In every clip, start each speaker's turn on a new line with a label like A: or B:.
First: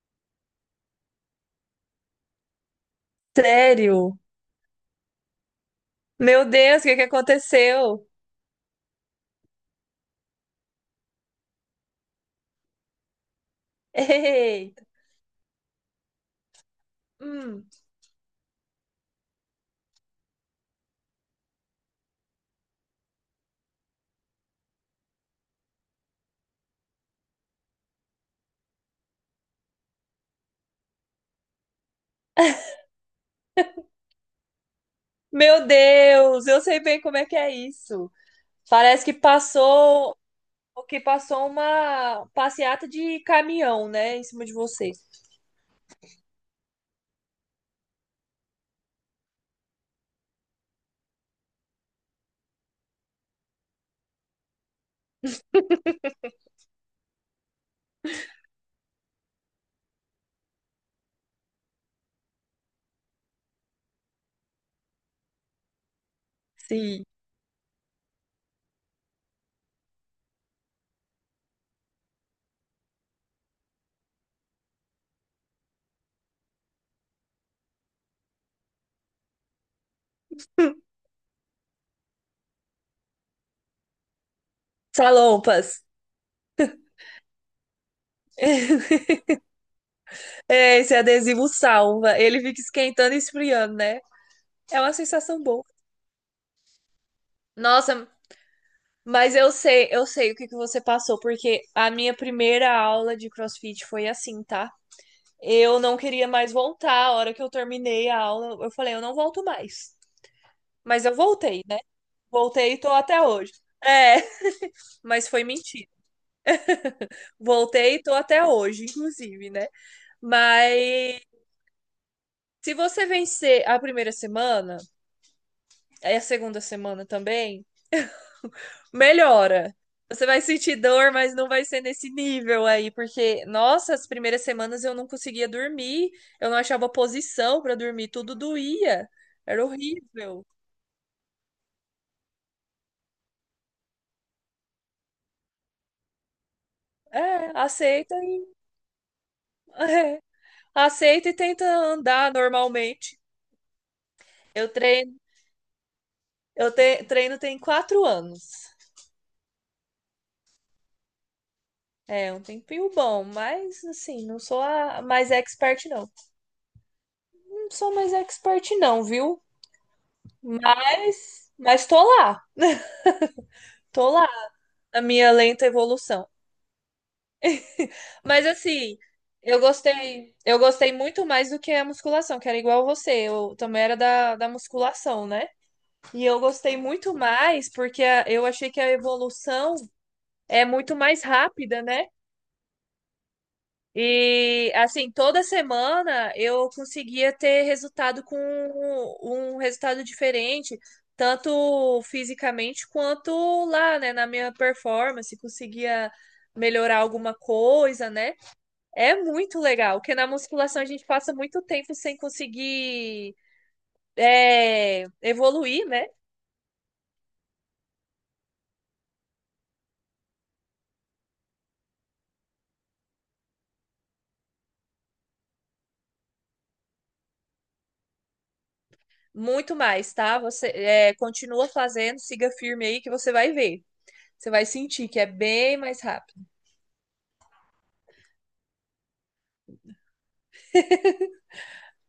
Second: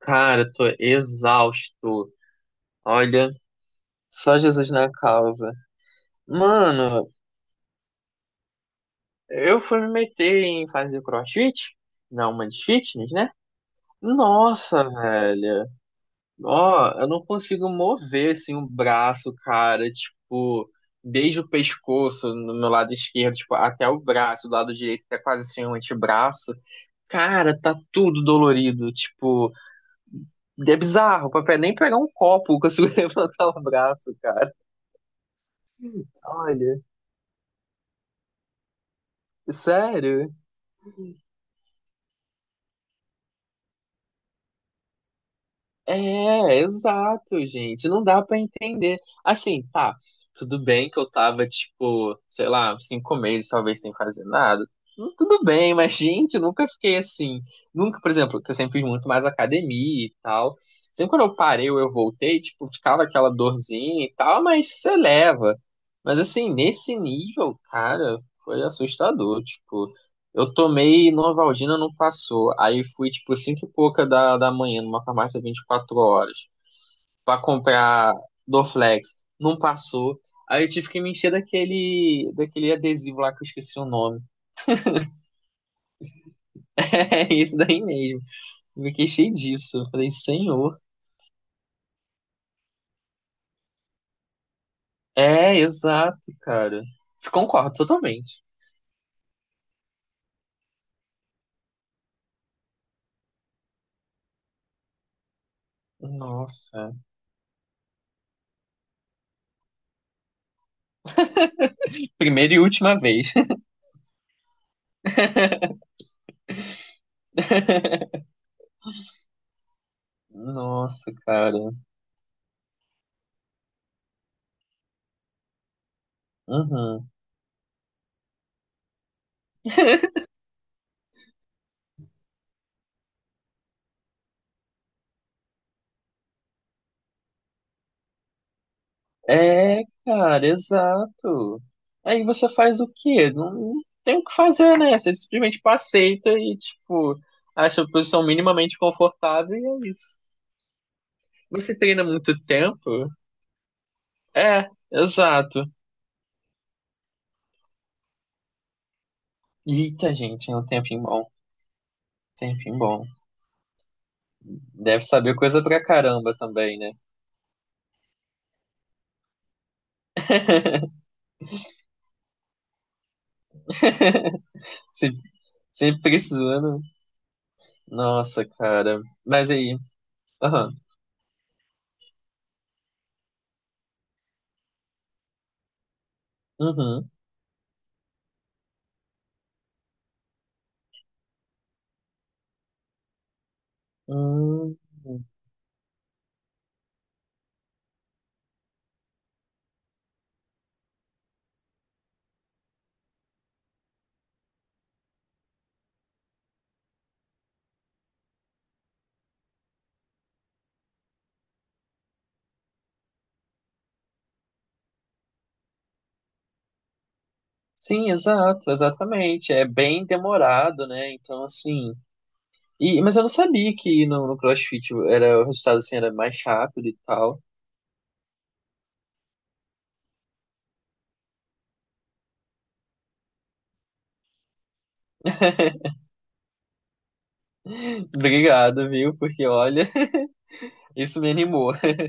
A: Cara, eu tô exausto. Olha,
B: Sério?
A: só Jesus na causa.
B: Meu Deus, o que que
A: Mano,
B: aconteceu?
A: eu fui me meter em fazer crossfit, na uma de fitness, né?
B: Eita.
A: Nossa, velho. Ó, eu não
B: Hum.
A: consigo mover assim o braço, cara, tipo, desde o pescoço no meu lado esquerdo, tipo, até o braço, do lado direito, até quase assim o antebraço. Cara, tá tudo dolorido, tipo, é bizarro, papai, nem pegar um copo eu consigo levantar o braço, cara.
B: Meu Deus, eu sei
A: Olha.
B: bem como é que é isso. Parece que passou,
A: Sério?
B: que passou uma passeata de caminhão, né, em cima de você.
A: É, exato, gente. Não dá pra entender. Assim, tá. Tudo bem que eu tava, tipo, sei lá, uns 5 meses talvez sem fazer nada. Tudo bem, mas, gente, eu nunca fiquei assim. Nunca, por exemplo, que eu sempre fiz muito mais academia e tal. Sempre quando eu parei ou eu voltei, tipo, ficava aquela dorzinha e tal, mas você leva. Mas, assim, nesse
B: Sim.
A: nível, cara, foi assustador. Tipo, eu tomei Novalgina, não passou. Aí fui, tipo, cinco e pouca da manhã, numa farmácia 24 horas, pra comprar Dorflex. Não passou. Aí eu tive que me encher daquele adesivo lá que eu esqueci o nome.
B: Salompas.
A: É isso daí mesmo. Eu me queixei disso. Eu falei,
B: É,
A: senhor.
B: esse adesivo salva. Ele fica esquentando e esfriando, né? É uma sensação
A: É,
B: boa.
A: exato, cara. Concordo
B: Nossa,
A: totalmente.
B: mas eu sei o que que você passou, porque a minha primeira aula de CrossFit foi assim, tá? Eu não queria mais voltar.
A: Nossa.
B: A hora que eu terminei a aula, eu falei, eu não volto mais. Mas eu voltei, né?
A: Primeira e
B: Voltei e tô
A: última
B: até
A: vez.
B: hoje. É, mas foi mentira. Voltei e tô até hoje, inclusive, né?
A: Nossa,
B: Mas
A: cara.
B: se você vencer a primeira semana, aí a segunda semana
A: Uhum.
B: também, melhora. Você vai sentir dor, mas não vai ser nesse nível aí, porque, nossa, as primeiras semanas eu não conseguia dormir, eu não achava posição pra dormir, tudo doía, era
A: É,
B: horrível.
A: cara, exato. Aí você faz o quê? Não, não tem o que fazer, né? Você simplesmente aceita e, tipo,
B: É,
A: acha a
B: aceita
A: posição
B: e
A: minimamente confortável e é isso.
B: é, aceita e tenta
A: Você treina
B: andar
A: muito tempo?
B: normalmente. Eu
A: É,
B: treino,
A: exato.
B: eu treino tem 4 anos.
A: Eita, gente, é um tempinho bom.
B: É, um
A: Tempinho
B: tempinho
A: bom.
B: bom, mas assim, não sou a
A: Deve
B: mais
A: saber coisa pra
B: expert, não.
A: caramba também, né?
B: Não sou mais expert, não, viu? Mas tô lá na
A: Sempre,
B: minha lenta
A: sempre
B: evolução.
A: precisando. Nossa,
B: Mas assim,
A: cara. Mas
B: eu
A: aí.
B: gostei, eu
A: Aham.
B: gostei muito mais do que a musculação, que era igual você. Eu também era da musculação, né? E eu gostei
A: Uhum.
B: muito mais porque eu achei que a evolução é muito mais rápida, né? E
A: Hum.
B: assim, toda semana eu conseguia ter resultado com um resultado diferente, tanto fisicamente quanto lá, né, na minha performance, conseguia melhorar alguma coisa, né? É muito legal, porque na musculação a gente passa muito tempo sem conseguir evoluir, né?
A: Sim, exato, exatamente. É bem demorado, né? Então, assim. E, mas eu não sabia que no CrossFit era, o resultado assim, era mais rápido e tal.
B: Muito mais, tá? Você continua fazendo, siga firme aí que você vai ver. Você vai sentir que é bem mais rápido.
A: Obrigado, viu? Porque olha, isso me animou,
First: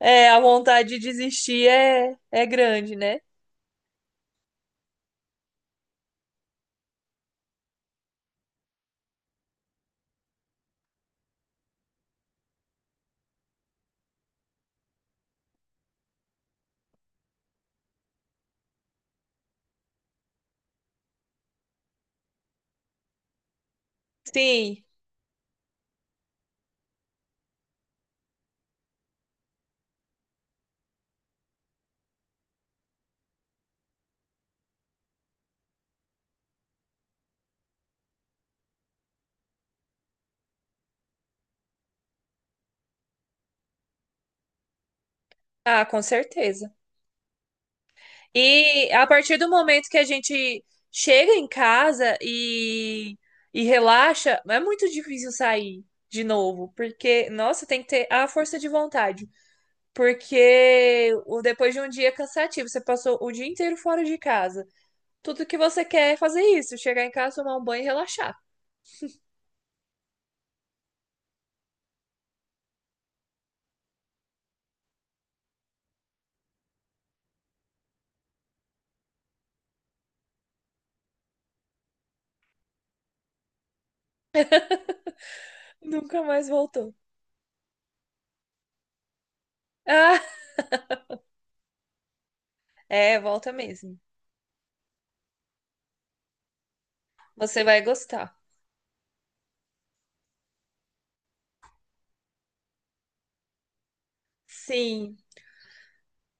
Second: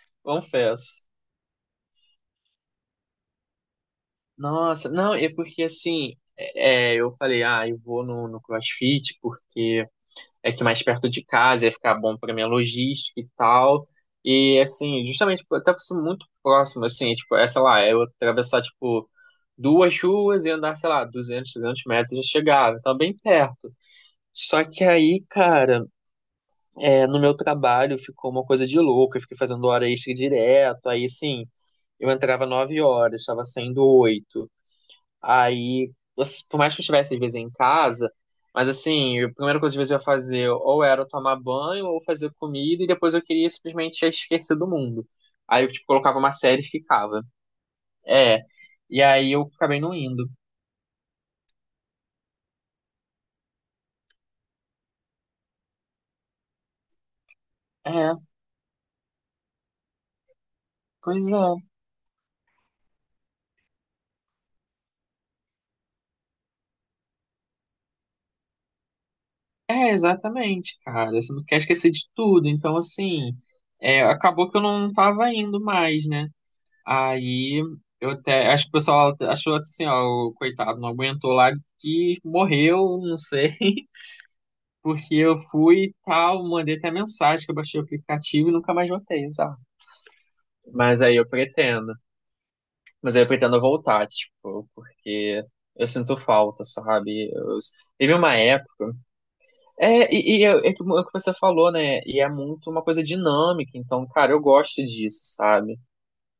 B: É, a vontade de
A: confesso.
B: desistir é grande, né?
A: Nossa, não, é porque assim, eu falei, ah, eu vou no CrossFit porque é que mais perto de casa ia ficar bom para minha logística e tal. E assim, justamente tipo, até por ser muito próximo, assim, é tipo, é, sei lá, eu atravessar tipo duas ruas e andar, sei lá, 200 300 metros e já chegava, então bem perto. Só
B: Sim.
A: que aí, cara, é, no meu trabalho ficou uma coisa de louco, eu fiquei fazendo hora extra direto, aí assim, eu entrava 9 horas, estava saindo 8. Aí, assim, por mais que eu estivesse às vezes em casa, mas assim, a primeira coisa que às vezes eu ia fazer ou era tomar banho ou fazer comida e depois eu queria simplesmente já esquecer do mundo. Aí eu
B: Ah,
A: tipo,
B: com
A: colocava uma série e
B: certeza.
A: ficava. É.
B: E
A: E
B: a
A: aí
B: partir
A: eu
B: do
A: acabei
B: momento
A: não
B: que a
A: indo.
B: gente chega em casa e relaxa, é muito difícil sair de novo, porque, nossa, tem que ter
A: É,
B: a força de vontade. Porque
A: pois é.
B: depois de um dia cansativo, você passou o dia inteiro fora de casa. Tudo que você quer é fazer isso, chegar em casa, tomar um banho e relaxar.
A: É, exatamente, cara. Você não quer esquecer de tudo. Então, assim, é, acabou que eu não tava indo mais, né? Aí eu até. Acho que o pessoal achou assim, ó, o coitado, não aguentou lá que morreu, não sei. Porque eu fui e
B: Nunca
A: tal,
B: mais
A: mandei até
B: voltou.
A: mensagem que eu baixei o aplicativo e nunca mais voltei, sabe?
B: Ah,
A: Mas aí eu pretendo. Mas
B: é,
A: aí eu
B: volta
A: pretendo
B: mesmo.
A: voltar, tipo, porque eu sinto falta, sabe? Eu-
B: Você vai
A: Teve uma
B: gostar.
A: época. É, e é, é que o que você falou, né? E é muito uma coisa dinâmica, então, cara, eu gosto
B: Sim.
A: disso, sabe?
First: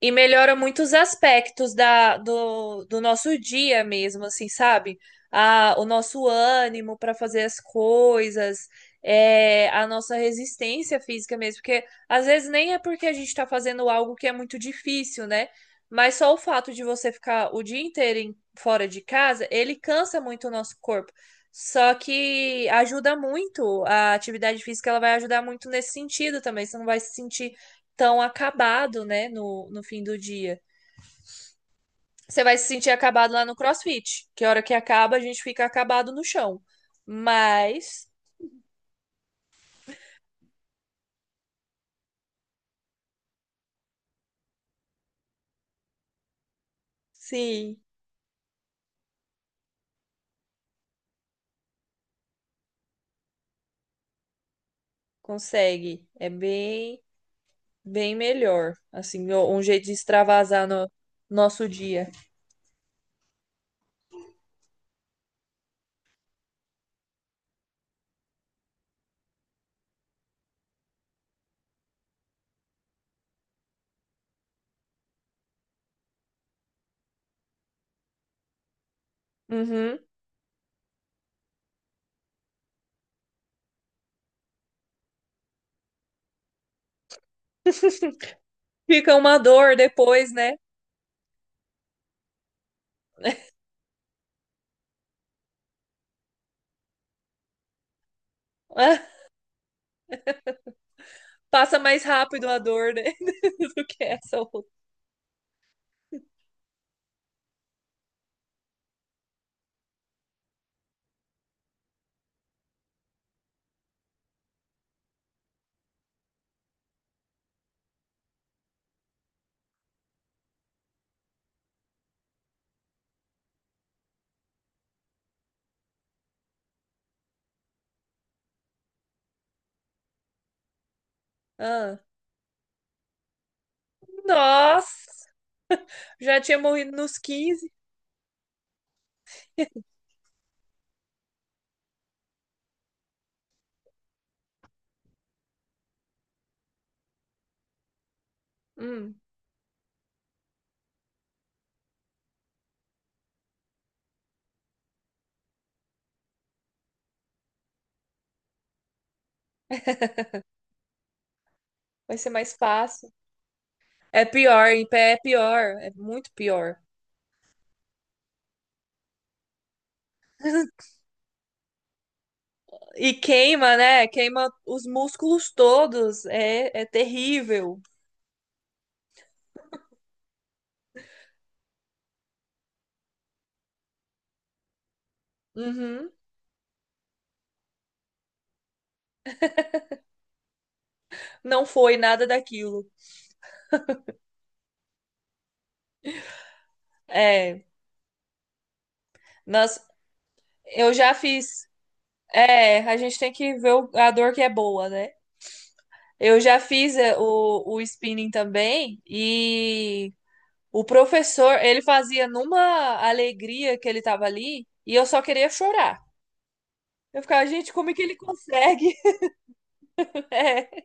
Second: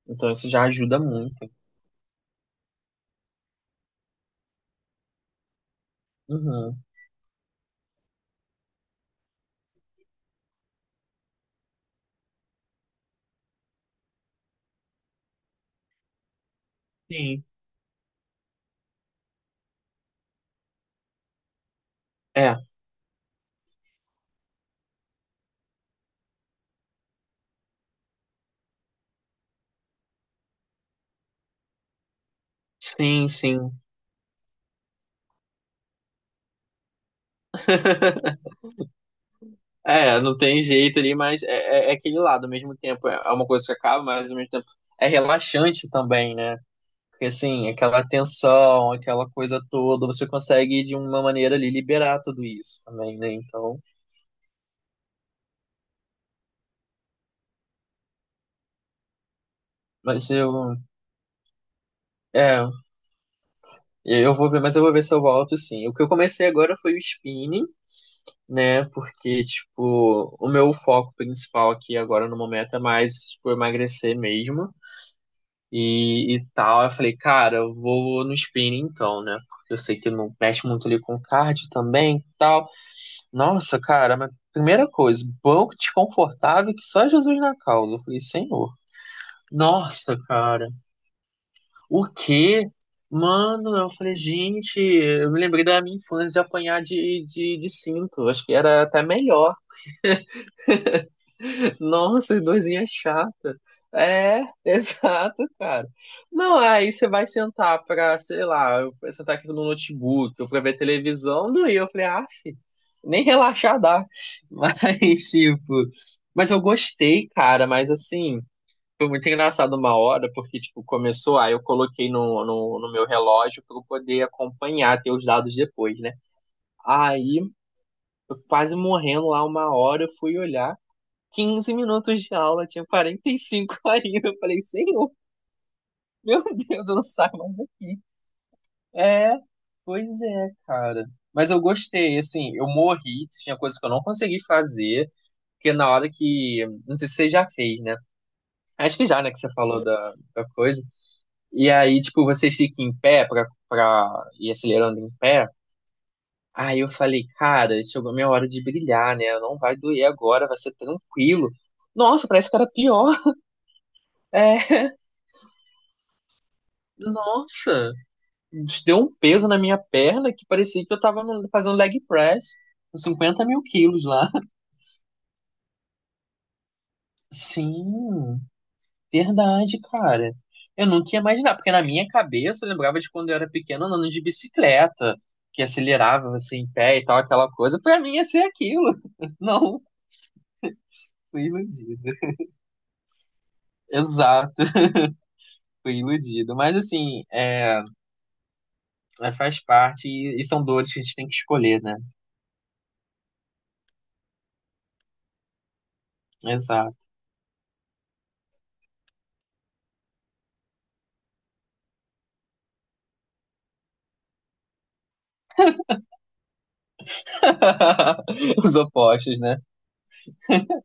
B: E
A: Então isso
B: melhora
A: já
B: muitos
A: ajuda muito.
B: aspectos do nosso dia mesmo, assim, sabe? O nosso
A: Uhum.
B: ânimo para fazer as coisas, a nossa resistência física mesmo, porque às vezes nem é porque a gente está fazendo algo que é muito difícil, né? Mas só o fato de você
A: Sim.
B: ficar o dia inteiro fora de casa, ele cansa muito o nosso corpo. Só que
A: É,
B: ajuda muito, a atividade física ela vai ajudar muito nesse sentido também. Você não vai se sentir tão acabado, né, no fim do dia. Você vai se sentir
A: sim,
B: acabado lá no
A: sim.
B: CrossFit, que a hora que acaba a gente fica acabado no chão. Mas
A: É, não tem jeito ali, mas é, é aquele lado, ao mesmo tempo é uma coisa que acaba, mas ao mesmo tempo é relaxante também, né? Porque assim,
B: sim,
A: aquela tensão, aquela coisa toda, você consegue de uma maneira ali liberar tudo isso também, né? Então,
B: consegue. É bem, bem melhor. Assim, um jeito de
A: mas
B: extravasar
A: eu,
B: no nosso dia.
A: é, eu vou ver, mas eu vou ver se eu volto sim. O que eu comecei agora foi o spinning, né? Porque, tipo, o meu foco principal aqui agora no momento é mais, tipo, emagrecer mesmo. E tal. Eu falei, cara, eu vou no spinning então, né? Porque eu sei
B: Uhum.
A: que não mexe muito ali com cardio também e tal. Nossa, cara, mas primeira coisa, banco desconfortável que só Jesus na causa. Eu falei, Senhor.
B: Fica uma dor
A: Nossa,
B: depois, né?
A: cara, o quê? Mano, eu falei, gente, eu me lembrei da minha infância de apanhar de cinto. Acho que era até melhor.
B: Passa mais
A: Nossa,
B: rápido a
A: doisinha
B: dor, né?
A: chata.
B: Do que essa
A: É,
B: outra.
A: exato, cara. Não, aí você vai sentar pra, sei lá, eu vou sentar aqui no notebook, eu pra ver televisão, doía. Eu falei, ah, nem relaxar dá. Mas, tipo, mas eu gostei, cara, mas assim, foi muito engraçado uma hora, porque, tipo, começou, aí eu coloquei no meu relógio pra eu poder acompanhar, ter os dados depois, né? Aí, eu quase morrendo lá uma hora, eu fui olhar. Quinze
B: Ah.
A: minutos de aula, tinha 45 ainda. Eu falei, senhor,
B: Nossa! Já
A: meu
B: tinha
A: Deus,
B: morrido
A: eu não
B: nos
A: saio mais
B: 15.
A: daqui. É, pois é, cara. Mas eu gostei, assim, eu morri, tinha coisas que eu não consegui fazer, porque na hora que. Não sei se você já fez, né? Acho que
B: Hum,
A: já, né, que você falou da coisa. E aí, tipo, você fica em pé pra ir acelerando em pé. Aí eu falei, cara, chegou a minha hora de brilhar, né? Não vai doer agora, vai ser tranquilo.
B: Vai
A: Nossa,
B: ser
A: parece
B: mais
A: que era
B: fácil.
A: pior.
B: É pior, em
A: É,
B: pé é pior, é muito pior.
A: nossa, deu um peso na minha perna que parecia que eu tava fazendo leg press com
B: E
A: 50 mil
B: queima,
A: quilos
B: né?
A: lá.
B: Queima os músculos todos. É terrível.
A: Sim, verdade, cara. Eu nunca ia imaginar, porque na minha cabeça eu lembrava de quando eu era pequeno andando de bicicleta, que
B: Uhum.
A: acelerava assim em pé e tal, aquela coisa. Pra mim ia ser aquilo. Não, fui
B: Não foi
A: iludido.
B: nada daquilo.
A: Exato, fui iludido. Mas assim,
B: É,
A: faz
B: nós,
A: parte e são
B: eu
A: dores que a
B: já
A: gente tem que
B: fiz.
A: escolher, né?
B: É, a gente tem que ver a dor que é boa, né? Eu já fiz
A: Exato.
B: o spinning também e o professor, ele fazia numa alegria que ele tava ali e eu só queria chorar. Eu ficava, gente, como é que ele
A: Os
B: consegue?
A: opostos, né?
B: É.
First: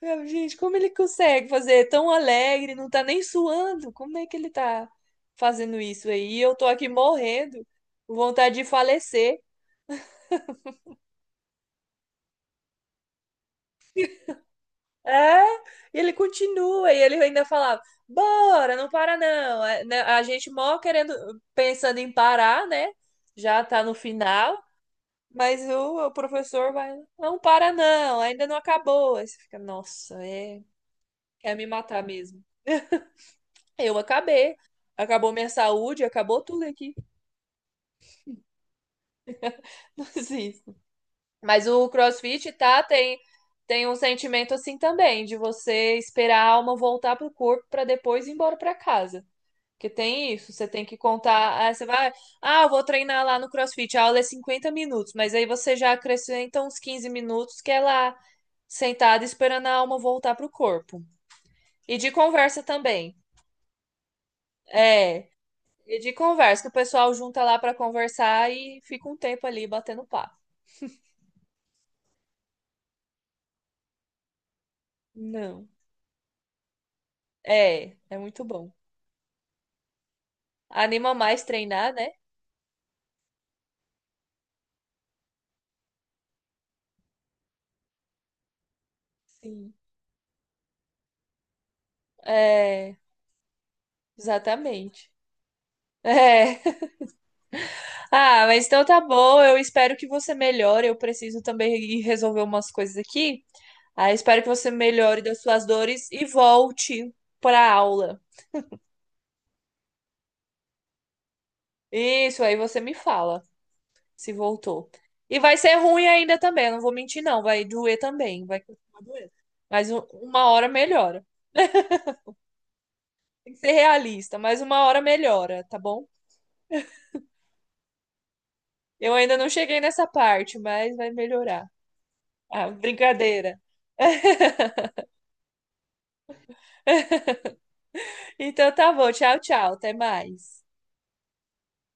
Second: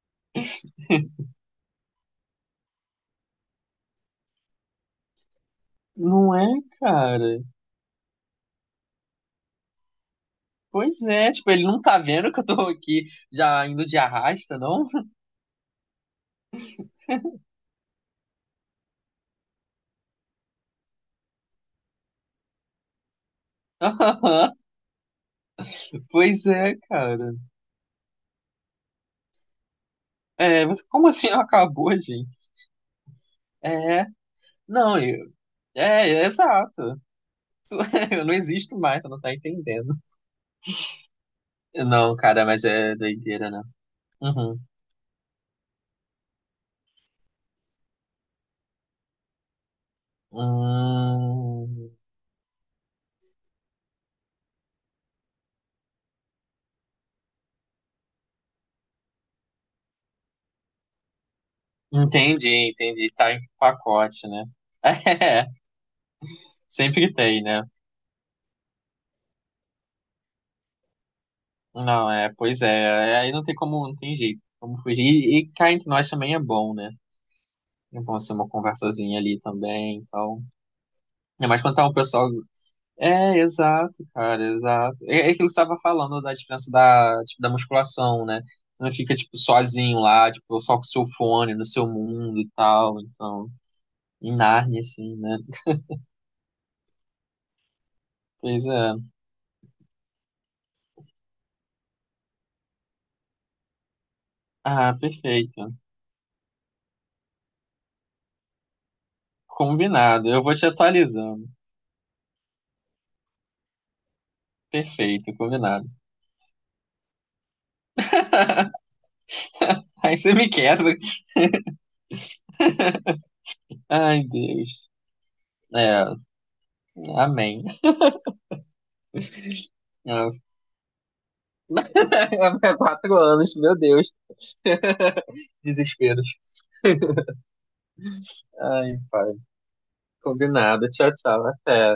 B: Gente, como ele consegue fazer tão alegre, não tá nem suando? Como é que ele tá fazendo isso aí?
A: Não
B: E
A: é,
B: eu tô aqui
A: cara?
B: morrendo, com vontade de falecer.
A: Pois é, tipo, ele não tá vendo que eu tô aqui já indo de arrasta, não?
B: É, e ele continua, e ele ainda falava, bora, não para não. É, né, a gente mó querendo, pensando em parar, né? Já tá no final, mas o
A: Pois
B: professor
A: é,
B: vai,
A: cara.
B: não para não, ainda não acabou. Aí você fica, nossa,
A: É, mas como assim
B: quer me
A: acabou,
B: matar mesmo.
A: gente?
B: Eu
A: É,
B: acabei,
A: não,
B: acabou
A: eu,
B: minha saúde,
A: é
B: acabou tudo aqui.
A: exato. Eu não existo mais, você não tá entendendo.
B: Sim. Mas o
A: Não, cara,
B: CrossFit,
A: mas
B: tá,
A: é
B: tem,
A: doideira, né?
B: tem um sentimento
A: Uhum.
B: assim também, de você esperar a alma voltar pro corpo para depois ir embora para casa. Porque tem isso, você tem que contar, ah, você
A: Hum,
B: vai, ah, eu vou treinar lá no CrossFit, a aula é 50 minutos, mas aí você já acrescenta uns 15 minutos que é lá sentada esperando a alma voltar pro corpo. E de conversa
A: entendi, entendi.
B: também.
A: Tá em pacote, né?
B: É,
A: É,
B: e de conversa, que o
A: sempre
B: pessoal
A: tem,
B: junta lá
A: né?
B: para conversar e fica um tempo ali batendo papo.
A: Não, é, pois é, é, aí não tem como, não tem jeito, como fugir. E
B: Não.
A: cá entre nós também é bom, né?
B: É,
A: É
B: é
A: bom ser
B: muito
A: uma
B: bom.
A: conversazinha ali também, então.
B: Anima mais
A: É mais quando tá
B: treinar,
A: um
B: né?
A: pessoal. É, exato, cara, exato. É aquilo que você tava falando da diferença da, tipo, da musculação, né? Você não fica, tipo,
B: Sim.
A: sozinho lá, tipo, só com o seu fone, no seu mundo e
B: É,
A: tal, então. Em Nárnia,
B: exatamente.
A: assim, né?
B: É. Ah,
A: Pois
B: mas então
A: é.
B: tá bom. Eu espero que você melhore. Eu preciso também ir resolver umas coisas aqui. Ah, espero que você
A: Ah,
B: melhore das suas
A: perfeito.
B: dores e volte pra aula.
A: Combinado. Eu vou te atualizando.
B: Isso, aí você me fala se voltou.
A: Perfeito,
B: E vai ser
A: combinado.
B: ruim ainda também, eu não vou mentir, não. Vai doer também. Vai continuar doendo. Mas
A: Aí você
B: uma
A: me
B: hora
A: quebra.
B: melhora. Tem que ser
A: Ai,
B: realista, mas uma
A: Deus.
B: hora melhora, tá
A: É,
B: bom?
A: amém.
B: Eu ainda não cheguei nessa
A: É.
B: parte, mas vai melhorar. Ah,
A: 4 anos,
B: brincadeira.
A: meu Deus. Desesperos.
B: Então tá
A: Ai,
B: bom.
A: pai.
B: Tchau, tchau. Até mais.
A: Combinado. Tchau, tchau. Até.